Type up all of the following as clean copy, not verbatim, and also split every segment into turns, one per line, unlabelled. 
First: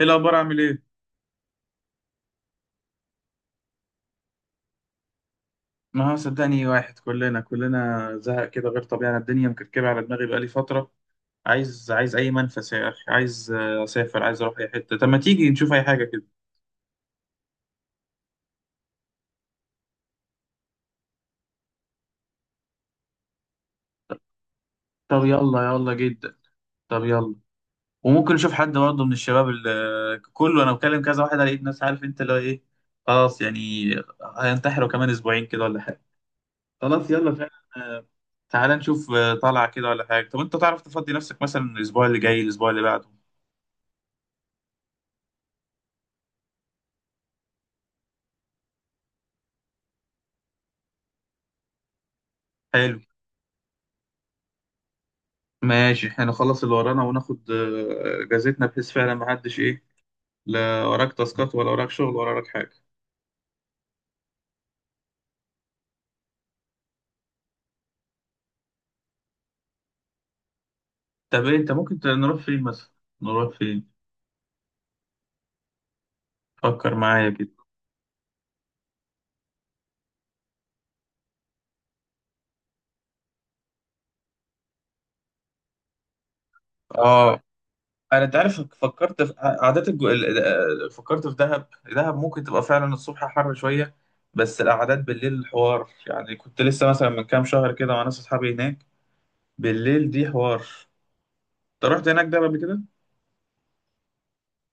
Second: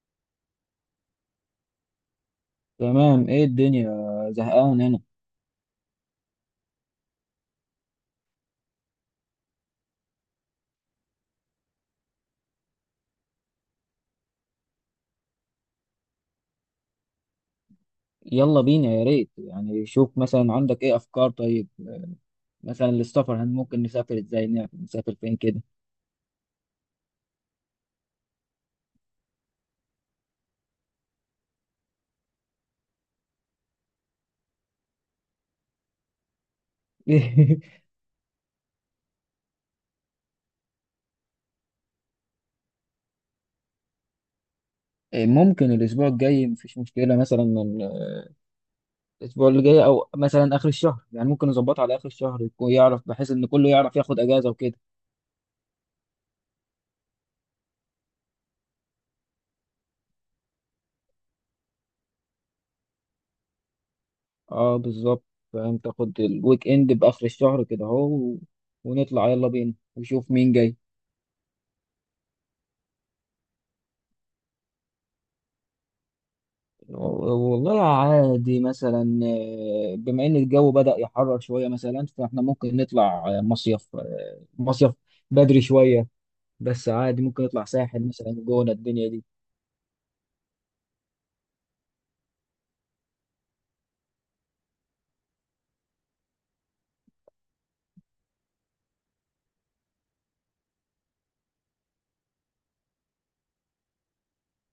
ايه الاخبار؟ عامل ايه؟
تمام، ايه الدنيا؟ زهقان هنا.
ما هو صدقني واحد كلنا زهق كده غير طبيعي. انا الدنيا مكركبه على دماغي بقالي فتره. عايز اي منفس يا اخي. عايز اسافر، عايز اروح اي حته. طب ما تيجي نشوف اي حاجه كده؟
يلا بينا، يا ريت. يعني شوف مثلا عندك ايه افكار؟ طيب مثلا للسفر هن ممكن نسافر ازاي، نعرف نسافر
طب
فين كده.
يلا، يلا جدا. طب يلا. وممكن نشوف حد برضه من الشباب اللي كله. انا بكلم كذا واحد على الناس، عارف انت اللي هو ايه. خلاص يعني هينتحروا كمان اسبوعين كده ولا حاجه. خلاص يلا فعلا. آه، تعالى نشوف طلعه كده ولا حاجه. طب انت تعرف تفضي نفسك مثلا الاسبوع اللي جاي، الاسبوع اللي بعده؟
ممكن الاسبوع الجاي مفيش مشكلة، مثلا من الاسبوع اللي جاي او مثلا اخر الشهر. يعني ممكن نظبطها على اخر الشهر، يكون
حلو.
يعرف بحيث ان كله يعرف ياخد اجازة وكده.
ماشي، احنا نخلص اللي ورانا وناخد اجازتنا بحيث فعلا ما حدش ايه. لا وراك تاسكات ولا وراك شغل ولا وراك حاجه.
اه بالظبط، فاهم؟ تاخد الويك اند باخر الشهر كده اهو ونطلع. يلا بينا ونشوف مين جاي.
طب إيه؟ انت ممكن نروح فين مثلا؟ نروح فين؟ فكر معايا كده.
والله عادي، مثلا بما ان الجو بدأ يحرر شوية، مثلا فاحنا ممكن نطلع مصيف، مصيف بدري شوية، بس عادي
اه،
ممكن نطلع ساحل
انا
مثلا،
انت عارف،
جونة، الدنيا
فكرت
دي.
في قعدات الجو فكرت في دهب. دهب ممكن تبقى فعلا الصبح حر شويه، بس القعدات بالليل الحوار. يعني كنت لسه مثلا من كام شهر كده مع ناس اصحابي هناك، بالليل دي حوار. انت رحت هناك دهب قبل كده؟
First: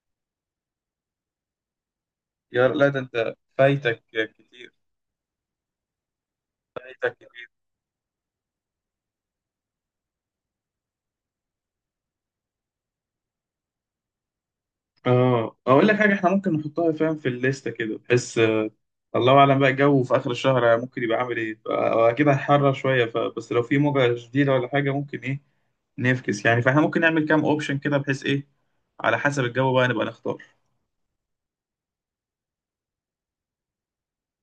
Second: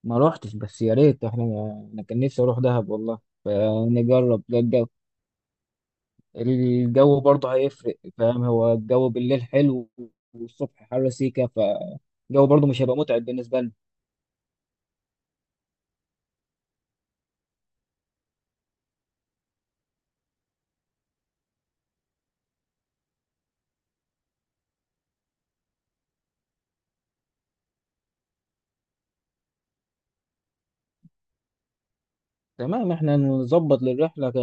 ما روحتش، بس يا ريت. احنا انا كان نفسي اروح
يا لا،
دهب
ده
والله،
انت فايتك
فنجرب ده
كتير.
الجو.
فايتك
الجو
كتير.
برضه هيفرق، فاهم؟ هو الجو بالليل حلو والصبح حر سيكا، فالجو برضه مش هيبقى متعب بالنسبة لنا.
اه، اقول لك حاجه، احنا ممكن نحطها فاهم في الليسته كده بحيث الله اعلم بقى الجو في اخر الشهر ممكن يبقى عامل ايه. اكيد هيحرر شويه، فبس لو في موجه شديده ولا حاجه ممكن ايه نفكس يعني. فاحنا ممكن نعمل كام اوبشن كده بحيث ايه، على حسب الجو بقى نبقى نختار.
تمام، احنا نظبط للرحلة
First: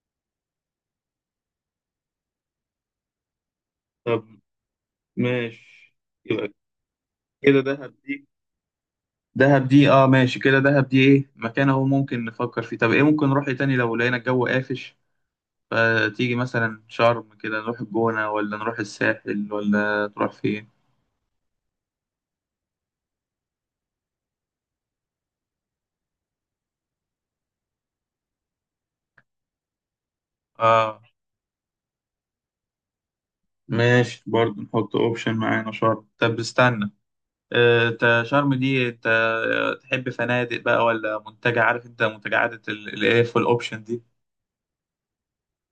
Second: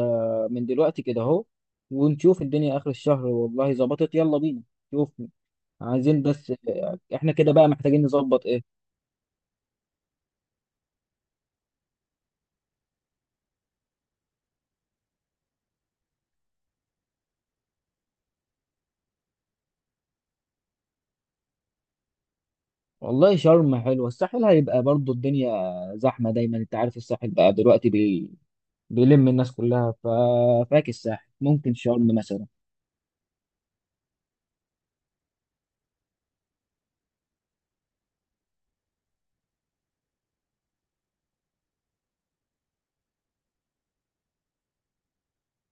من دلوقتي كده اهو، ونشوف الدنيا آخر الشهر. والله ظبطت، يلا
طب
بينا. شوف،
ماشي.
عايزين
يبقى
بس اه، احنا كده
كده
بقى
دهب
محتاجين
دي.
نظبط ايه.
دهب دي، اه ماشي، كده دهب دي ايه مكان اهو ممكن نفكر فيه. طب ايه ممكن نروح إيه تاني لو لقينا الجو قافش؟ فتيجي مثلا شرم كده، نروح الجونة، ولا نروح الساحل، ولا تروح فين؟
والله شرم حلوة، الساحل هيبقى برضو الدنيا زحمة دايما. انت عارف الساحل بقى دلوقتي بيلم الناس كلها، ففاك
اه
الساحل، ممكن شرم مثلا.
ماشي، برضه نحط اوبشن معانا شرم. طب استنى، انت شرم دي انت تحب فنادق بقى ولا منتجع؟ عارف انت منتجعات الاف والاوبشن دي،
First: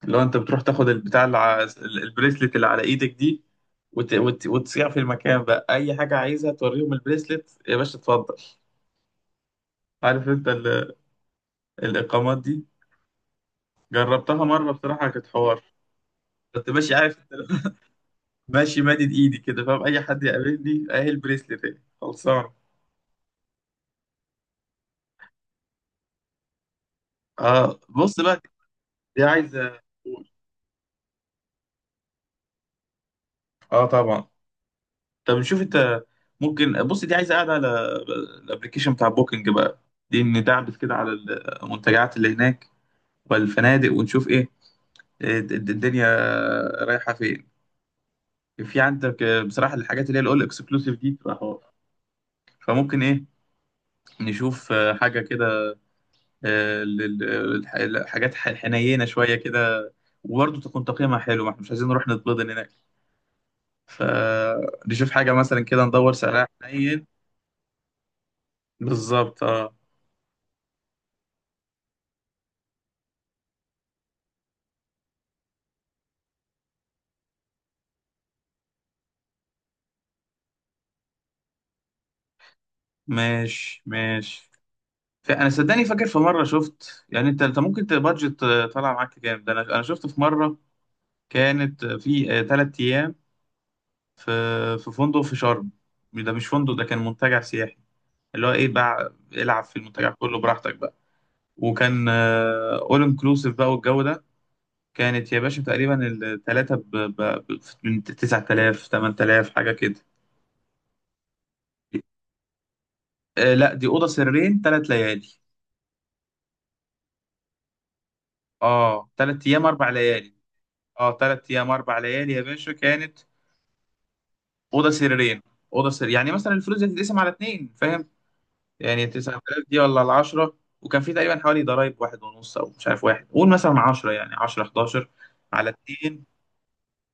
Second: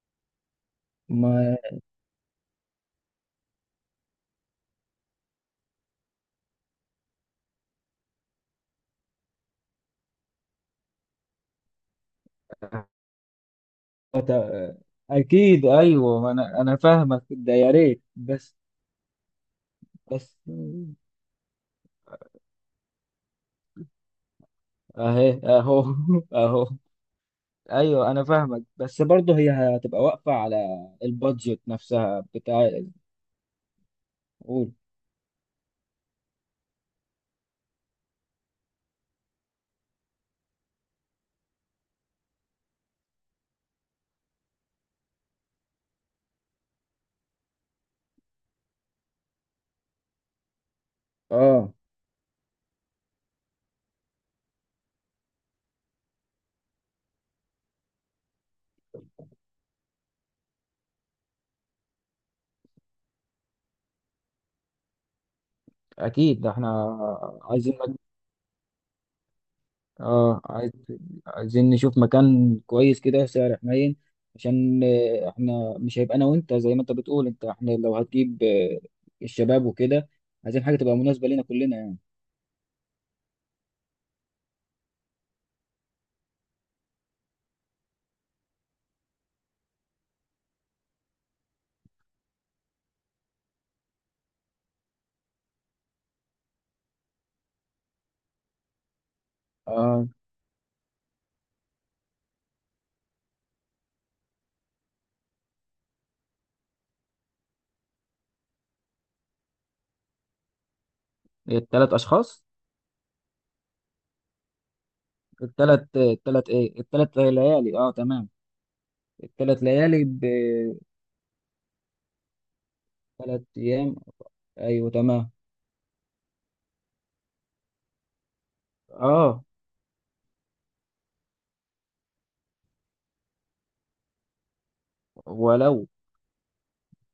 اللي هو انت بتروح تاخد البتاع اللي
ما
البريسلت اللي على ايدك دي وتصيع في المكان بقى. اي حاجه عايزها توريهم البريسلت يا باشا اتفضل. عارف انت الاقامات دي؟ جربتها مره بصراحه كانت حوار.
اكيد ايوه، انا
كنت
انا
ماشي عارف
فاهمك.
انت،
ده يا ريت، بس
ماشي مادد ايدي كده فاهم، اي حد
بس
يقابلني اهي البريسلت اهي. خلصان؟
اهي اهو. اهو.
اه
ايوه
بص
انا
بقى،
فاهمك، بس
دي
برضه هي
عايزه.
هتبقى واقفه على البادجت نفسها بتاع.
اه طبعا.
قول.
طب نشوف. انت ممكن بص، دي عايزه قاعده على الابلكيشن بتاع بوكينج بقى. دي ندعبس كده على المنتجعات اللي هناك والفنادق، ونشوف ايه الدنيا رايحه فين. في عندك بصراحه الحاجات اللي هي الاول اكسكلوسيف دي بتبقى حوار،
اه
فممكن ايه نشوف حاجه كده، آه، لل- الحاجات حنينه شويه كده، وبرضه تكون تقييمها حلو. ما احنا مش عايزين نروح نتبضن هناك، فنشوف حاجه مثلا كده ندور
اكيد،
سعرها
ده احنا
حنين.
عايزين
بالظبط اه.
اه عايزين نشوف مكان كويس كده، سعر حنين. عشان آه، احنا مش هيبقى انا وانت، زي ما انت بتقول. انت احنا لو هتجيب آه، الشباب وكده، عايزين حاجه تبقى مناسبه لينا كلنا يعني.
ماشي ماشي. انا صدقني فاكر في مره شفت يعني، انت ممكن تبادجت طالع معاك كام؟ ده انا شفت في مره كانت في ثلاث ايام في فندق في شرم. ده مش فندق، ده كان منتجع سياحي، اللي هو ايه بقى العب في
اه
المنتجع كله براحتك بقى. وكان اول انكلوسيف بقى والجو ده، كانت يا باشا تقريبا الثلاثه من 9,000، 8,000 حاجه كده.
الثلاث اشخاص.
لا، دي اوضه سريرين، ثلاث ليالي.
الثلاث ليالي، اه تمام.
اه ثلاث
الثلاث
ايام اربع
ليالي
ليالي. اه ثلاث ايام اربع ليالي يا باشا كانت.
بثلاث ايام، ايوه
اوضه
تمام.
سريرين، اوضه سرير، يعني مثلا الفلوس دي تتقسم على اتنين فاهم؟ يعني
اه
9,000 دي، ولا ال 10. وكان في تقريبا حوالي ضرايب واحد ونص، او مش عارف واحد، قول مثلا 10. يعني 10، 11 على
ولو
اتنين،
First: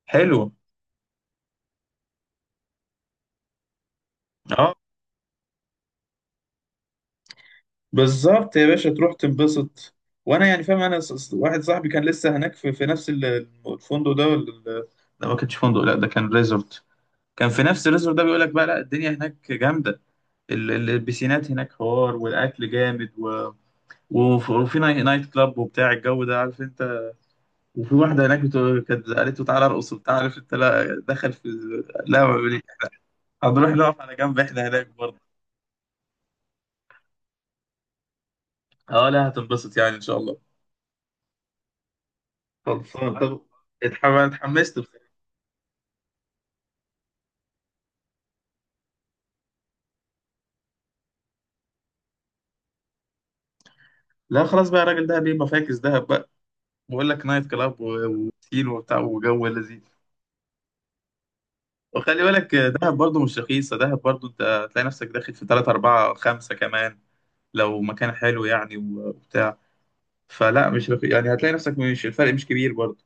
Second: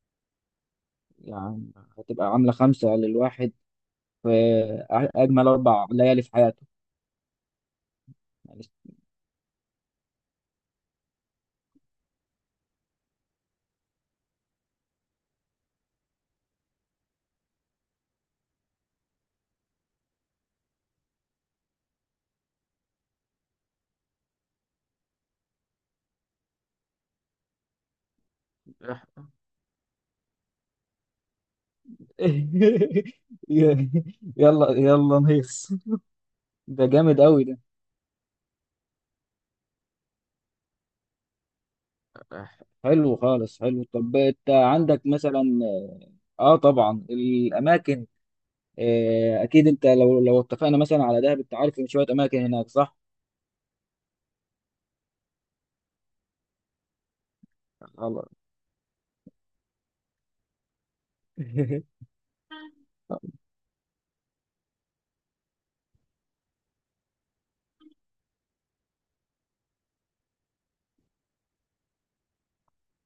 حلو.
يعني هتبقى عاملة خمسة للواحد، في
اه
أجمل أربع ليالي في حياته
بالظبط
يعني.
يا باشا، تروح تنبسط. وانا يعني فاهم. انا واحد صاحبي كان لسه هناك في, نفس الفندق ده، ولا ال- لا ما كانش فندق، لا ده كان ريزورت. كان في نفس الريزورت ده، بيقول لك بقى لا الدنيا هناك جامده، البسينات هناك حوار، والاكل جامد، وفي نايت كلاب وبتاع الجو ده عارف انت. وفي واحده هناك كانت قالت له تعالى ارقص وبتاع عارف انت، لا دخل في، لا ما بي-
إح-
هنروح نقف على جنب احنا
يلا
هناك برضه.
يلا نهيص، ده جامد أوي ده.
اه لا، هتنبسط يعني ان شاء الله.
حلو
خلصان. طب
خالص، حلو. طب انت
اتحمست
عندك
بصراحة.
مثلا، اه طبعا الاماكن، آه اكيد انت، لو لو اتفقنا مثلا على دهب، انت عارف ان شويه اماكن هناك، صح؟
لا خلاص بقى، الراجل ده بيبقى فاكس دهب بقى، بقول لك نايت كلاب
خلاص.
وسين وبتاع وجو لذيذ. وخلي بالك دهب برضو مش رخيصة، دهب برضو انت هتلاقي نفسك داخل في تلاتة، أربعة، خمسة كمان لو مكان حلو يعني وبتاع. فلا مش رخيص يعني، هتلاقي نفسك مش، الفرق مش كبير برضو.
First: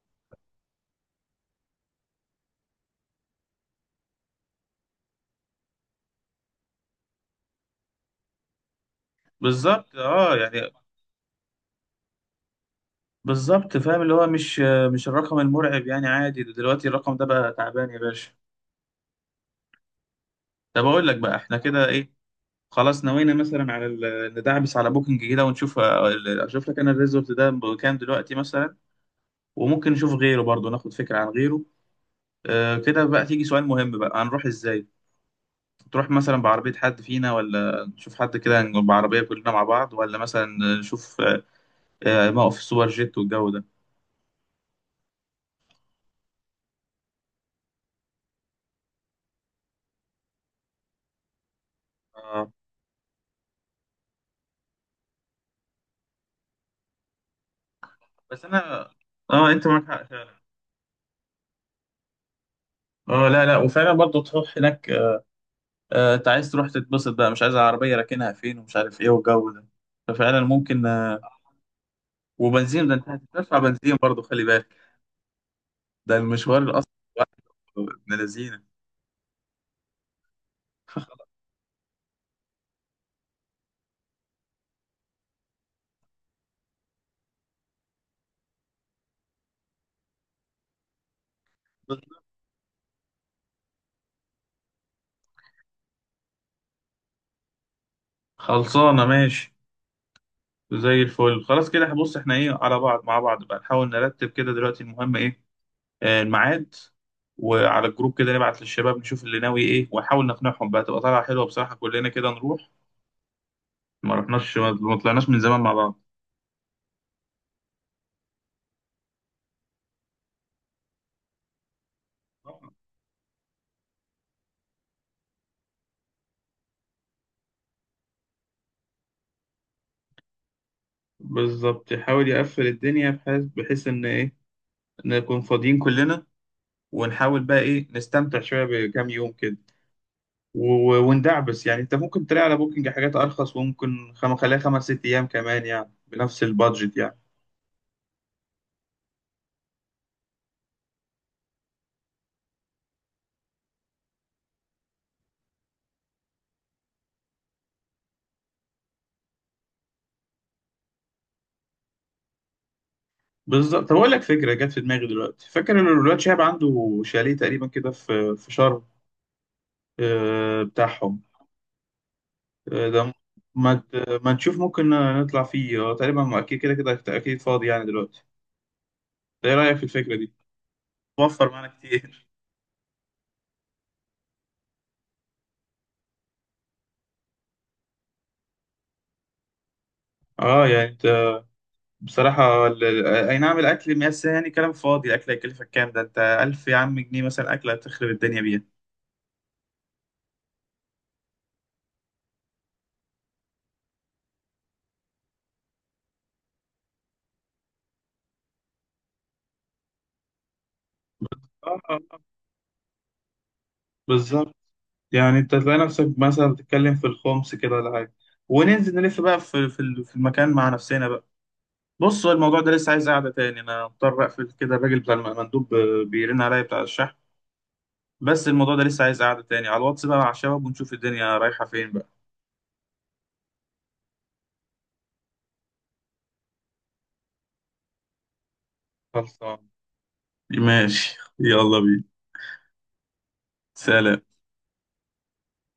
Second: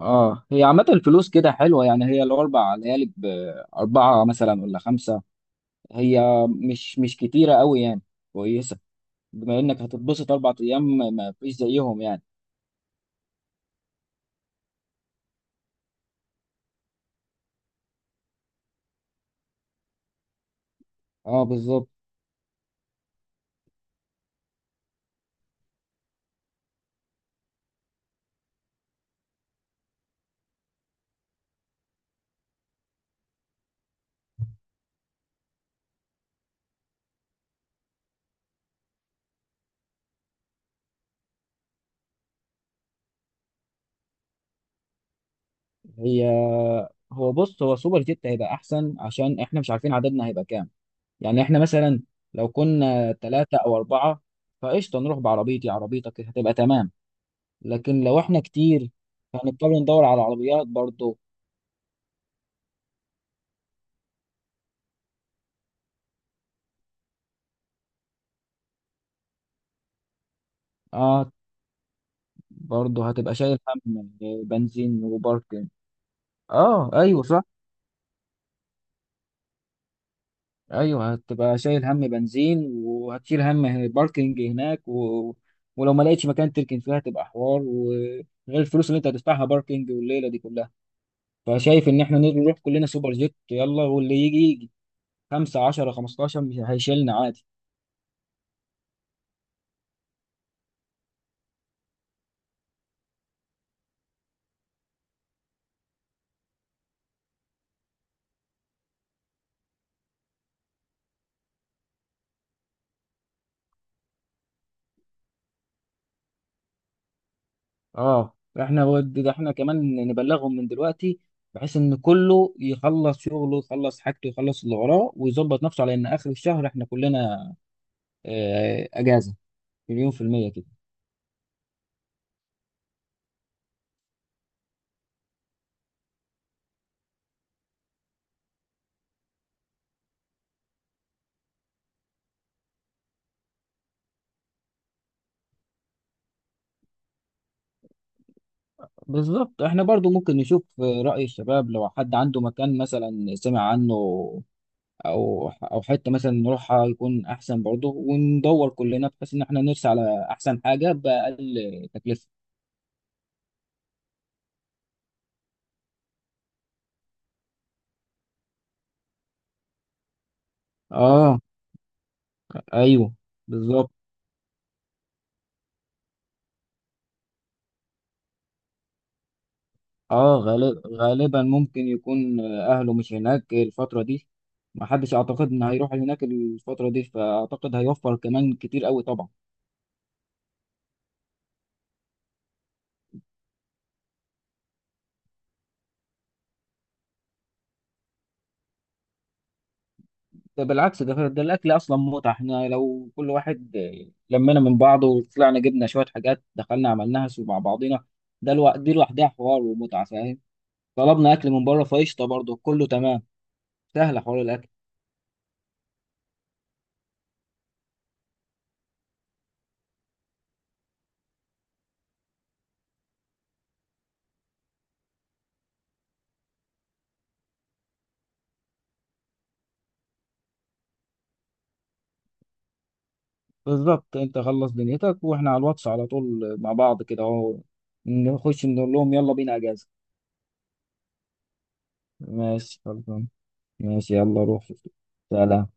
اه، هي عامه الفلوس كده حلوه يعني. هي الاربع ليالي باربعه مثلا ولا خمسه، هي مش مش كتيرة قوي يعني، كويسة. بما انك
بالظبط
هتتبسط
اه
اربع
يعني،
ايام، ما ما فيش زيهم يعني.
بالظبط فاهم، اللي هو مش مش الرقم المرعب يعني، عادي. ده دلوقتي الرقم ده بقى تعبان يا باشا. طب أقول لك بقى
اه
احنا كده
بالظبط.
ايه، خلاص نوينا مثلا على ندعبس على بوكينج كده ونشوف. اشوف لك انا الريزورت ده بكام دلوقتي مثلا، وممكن نشوف غيره برضو ناخد فكرة عن غيره. آه كده بقى تيجي سؤال مهم بقى، هنروح ازاي؟ تروح مثلا بعربية حد فينا، ولا نشوف حد كده نجيب بعربية كلنا مع بعض، ولا مثلا نشوف آه موقف سوبر جيت والجو ده؟
هي هو بص، هو سوبر جيت هيبقى احسن عشان احنا مش عارفين عددنا هيبقى كام. يعني احنا مثلا لو
آه
كنا ثلاثة او اربعة فقشطة، نروح بعربيتي عربيتك هتبقى تمام. لكن لو احنا
بس انا،
كتير
اه انت
هنضطر
معاك حق
ندور على
فعلا.
عربيات برضه.
اه لا لا، وفعلا برضه تروح هناك آه انت عايز تروح تتبسط بقى، مش عايز العربية راكنها فين ومش عارف ايه والجو ده. ففعلا ممكن آه.
اه
وبنزين ده، انت
برضه هتبقى
هتدفع
شايل
بنزين
هم
برضه
آه،
خلي بالك،
بنزين وباركن.
ده المشوار الاصلي
اه ايوه
من الذين.
ايوه، هتبقى شايل هم بنزين وهتشيل هم باركنج هناك و... ولو ما لقيتش مكان تركن فيها هتبقى حوار، وغير الفلوس اللي انت هتدفعها باركنج والليله دي كلها. فشايف ان احنا نروح كلنا سوبر جيت، يلا واللي يجي يجي. 5 10 15 مش هيشيلنا عادي.
خلصانة ماشي. زي الفل خلاص كده. بص احنا ايه على بعض مع بعض بقى، نحاول نرتب كده دلوقتي المهم ايه، الميعاد. وعلى الجروب كده نبعت للشباب نشوف اللي ناوي ايه، ونحاول نقنعهم بقى تبقى طالعة حلوة بصراحة، كلنا كده نروح. ما رحناش، ما طلعناش من زمان مع بعض.
اه احنا ده احنا كمان نبلغهم من دلوقتي، بحيث ان كله يخلص شغله، يخلص حاجته، يخلص اللي وراه ويظبط نفسه على ان اخر الشهر احنا كلنا آه، اجازه، 100% كده.
بالظبط، يحاول يقفل الدنيا بحيث ان ايه، نكون فاضيين كلنا، ونحاول بقى ايه نستمتع شويه بكام يوم كده. وندعبس يعني، انت ممكن تلاقي على بوكينج حاجات ارخص، وممكن خليها خمس ست ايام كمان يعني بنفس البادجت يعني.
بالظبط. احنا برضو ممكن نشوف رأي الشباب، لو حد عنده مكان مثلا سمع عنه، او حتة مثلا نروحها يكون احسن برضو، وندور كلنا بحيث ان احنا نرسى على احسن حاجة بأقل تكلفة.
بالظبط. طب اقول لك فكره جت في دماغي دلوقتي، فاكر ان الولاد شهاب عنده شاليه تقريبا كده في شرم، بتاعهم
اه
ده.
ايوه
ما
بالظبط.
نشوف ممكن نطلع فيه تقريبا، ما اكيد كده كده اكيد فاضي يعني دلوقتي ده. ايه رايك في الفكره دي؟
اه غالبا
توفر معانا
ممكن
كتير.
يكون اهله مش هناك الفترة دي. ما حدش اعتقد ان هيروح هناك الفترة دي، فاعتقد هيوفر كمان كتير قوي طبعا.
اه يعني انت بصراحه اي نعم الاكل، بس يعني كلام فاضي. الاكل هيكلفك كام؟ ده انت 1,000 يا عم جنيه مثلا اكله هتخرب الدنيا بيها.
ده بالعكس، ده الاكل اصلا متعه. احنا لو كل واحد لمينا من بعضه، وطلعنا جبنا شويه حاجات دخلنا عملناها سوا مع بعضينا، ده الوقت دي لوحدها حوار ومتعه، فاهم؟ طلبنا اكل من
آه،
بره
آه،
فقشطه
آه.
برضه، كله تمام. سهل، حوار
بالظبط.
الاكل.
يعني انت تلاقي نفسك مثلا بتتكلم في الخمس كده ولا حاجه، وننزل نلف بقى في في المكان مع نفسنا بقى. بص هو الموضوع ده لسه عايز قعده تاني، انا مضطر اقفل كده. الراجل بتاع المندوب بيرن عليا بتاع الشحن. بس الموضوع ده لسه عايز قعده تاني على الواتس بقى مع الشباب، ونشوف الدنيا رايحه فين بقى.
بالظبط، انت خلص دنيتك واحنا على الواتس على طول مع بعض كده اهو، نخش نقول لهم يلا بينا
خلصان.
اجازه.
ماشي يلا بينا.
ماشي خلصان. ماشي
سلام.
يلا روح. سلام.